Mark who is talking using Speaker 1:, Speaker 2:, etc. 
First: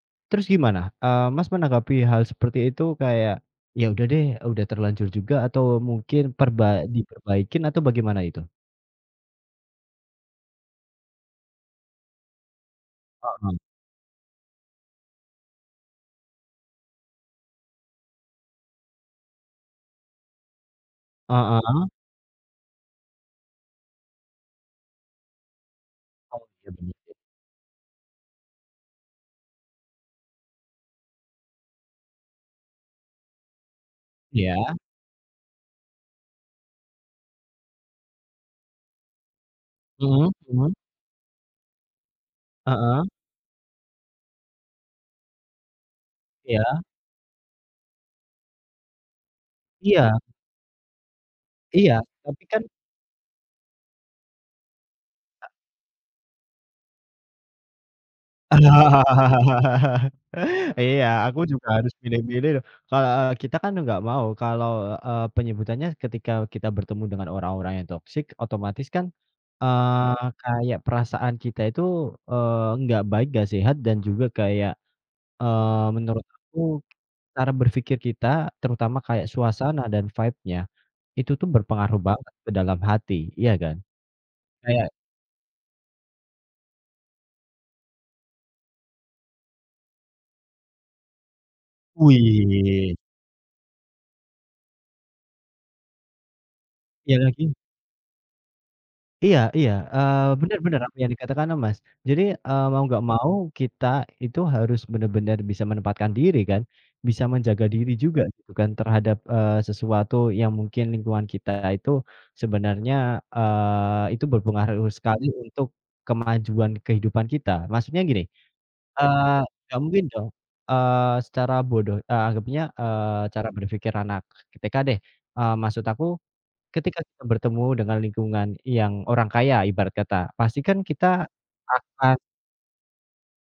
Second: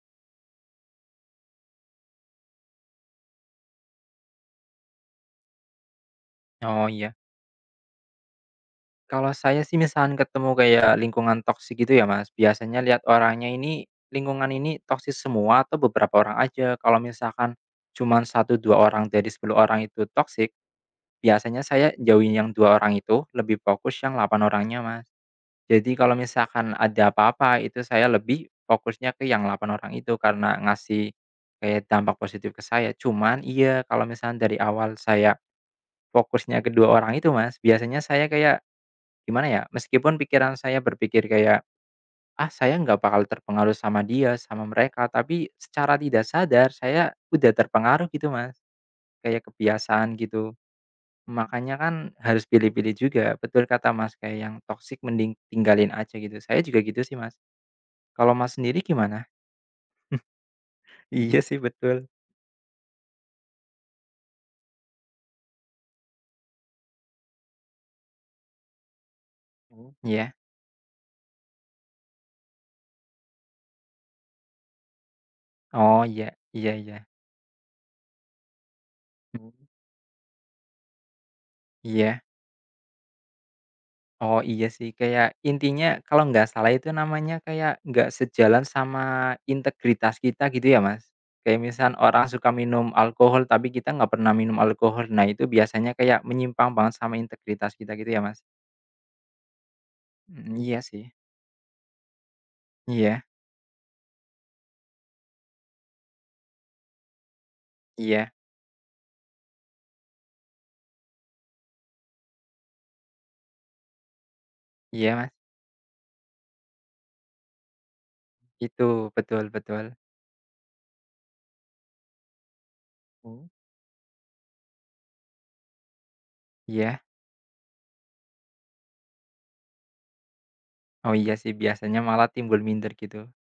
Speaker 1: Terus gimana, eee, Mas menanggapi hal seperti itu kayak, ya udah deh, udah terlanjur juga atau mungkin perda
Speaker 2: Oh iya.
Speaker 1: diperbaikin atau bagaimana itu?
Speaker 2: Kalau saya sih misal ketemu kayak lingkungan toksik gitu ya Mas, biasanya lihat orangnya
Speaker 1: Heeh.
Speaker 2: ini, lingkungan ini toksik semua atau beberapa orang aja. Kalau misalkan cuma 1, 2 orang dari 10 orang itu toksik, biasanya
Speaker 1: Heeh.
Speaker 2: saya jauhin yang 2 orang itu lebih fokus yang 8 orangnya Mas. Jadi kalau
Speaker 1: Oh iya
Speaker 2: misalkan
Speaker 1: bener
Speaker 2: ada
Speaker 1: sih.
Speaker 2: apa-apa, itu saya lebih fokusnya ke yang 8 orang itu karena ngasih, kayak dampak positif ke saya. Cuman iya kalau misalkan dari
Speaker 1: Iya.
Speaker 2: awal saya fokusnya ke 2 orang itu Mas, biasanya saya kayak gimana ya meskipun
Speaker 1: Mhm
Speaker 2: pikiran
Speaker 1: mhm.
Speaker 2: saya berpikir kayak, "Ah saya nggak
Speaker 1: Heeh.
Speaker 2: bakal terpengaruh sama dia, sama mereka," tapi secara tidak sadar
Speaker 1: Iya.
Speaker 2: saya udah terpengaruh gitu Mas, kayak kebiasaan
Speaker 1: Iya.
Speaker 2: gitu. Makanya kan
Speaker 1: Iya tapi
Speaker 2: harus
Speaker 1: kan
Speaker 2: pilih-pilih juga, betul kata Mas kayak yang toksik mending
Speaker 1: A
Speaker 2: tinggalin aja gitu, saya juga gitu sih Mas. Kalau Mas sendiri gimana?
Speaker 1: Iya,
Speaker 2: Hmm.
Speaker 1: aku
Speaker 2: Iya sih
Speaker 1: juga harus
Speaker 2: betul.
Speaker 1: milih-milih loh. Ke eee, kita kan nggak mau kalau, eee, penyebutannya ketika kita bertemu dengan orang-orang yang toksik, otomatis kan,
Speaker 2: Oh,
Speaker 1: eee,
Speaker 2: iya.
Speaker 1: kayak perasaan kita itu, eee, nggak baik, nggak sehat dan juga kayak, eee,
Speaker 2: Oh
Speaker 1: menurut
Speaker 2: ya,
Speaker 1: aku
Speaker 2: iya iya.
Speaker 1: cara berpikir kita terutama kayak
Speaker 2: Hmm.
Speaker 1: suasana dan vibe-nya, itu tuh berpengaruh
Speaker 2: Iya.
Speaker 1: banget ke dalam hati. Iya kan?
Speaker 2: Oh iya
Speaker 1: Kayak
Speaker 2: sih kayak intinya kalau nggak salah itu namanya kayak nggak sejalan sama integritas kita gitu ya Mas. Kayak misal orang suka minum
Speaker 1: Wih!
Speaker 2: alkohol, tapi kita nggak pernah minum alkohol. Nah itu biasanya kayak menyimpang banget sama
Speaker 1: Iya lagi.
Speaker 2: integritas kita gitu ya Mas.
Speaker 1: Iya iya, eee,
Speaker 2: Hmm
Speaker 1: bener bener,
Speaker 2: iya
Speaker 1: apa yang
Speaker 2: sih.
Speaker 1: dikatakan sama Mas. Jadi, eee, mau nggak
Speaker 2: Iya.
Speaker 1: mau kita itu harus bener-bener bisa menempatkan diri kan, bisa menjaga diri juga
Speaker 2: Iya.
Speaker 1: gitu kan terhadap, eee, sesuatu yang mungkin lingkungan kita itu sebenarnya, eee, itu berpengaruh
Speaker 2: Iya
Speaker 1: sekali
Speaker 2: Mas.
Speaker 1: untuk kemajuan kehidupan kita. Maksudnya gini,
Speaker 2: Gitu
Speaker 1: eee,
Speaker 2: betul
Speaker 1: nggak
Speaker 2: betul.
Speaker 1: mungkin dong, eee, secara bodoh, eee, anggapnya, eee, cara
Speaker 2: Hmm.
Speaker 1: berpikir anak TK deh. Eee, maksud aku, ketika
Speaker 2: Iya.
Speaker 1: kita bertemu dengan lingkungan yang orang kaya ibarat kata, pasti kan kita
Speaker 2: Oh iya sih biasanya
Speaker 1: akan
Speaker 2: malah timbul minder gitu.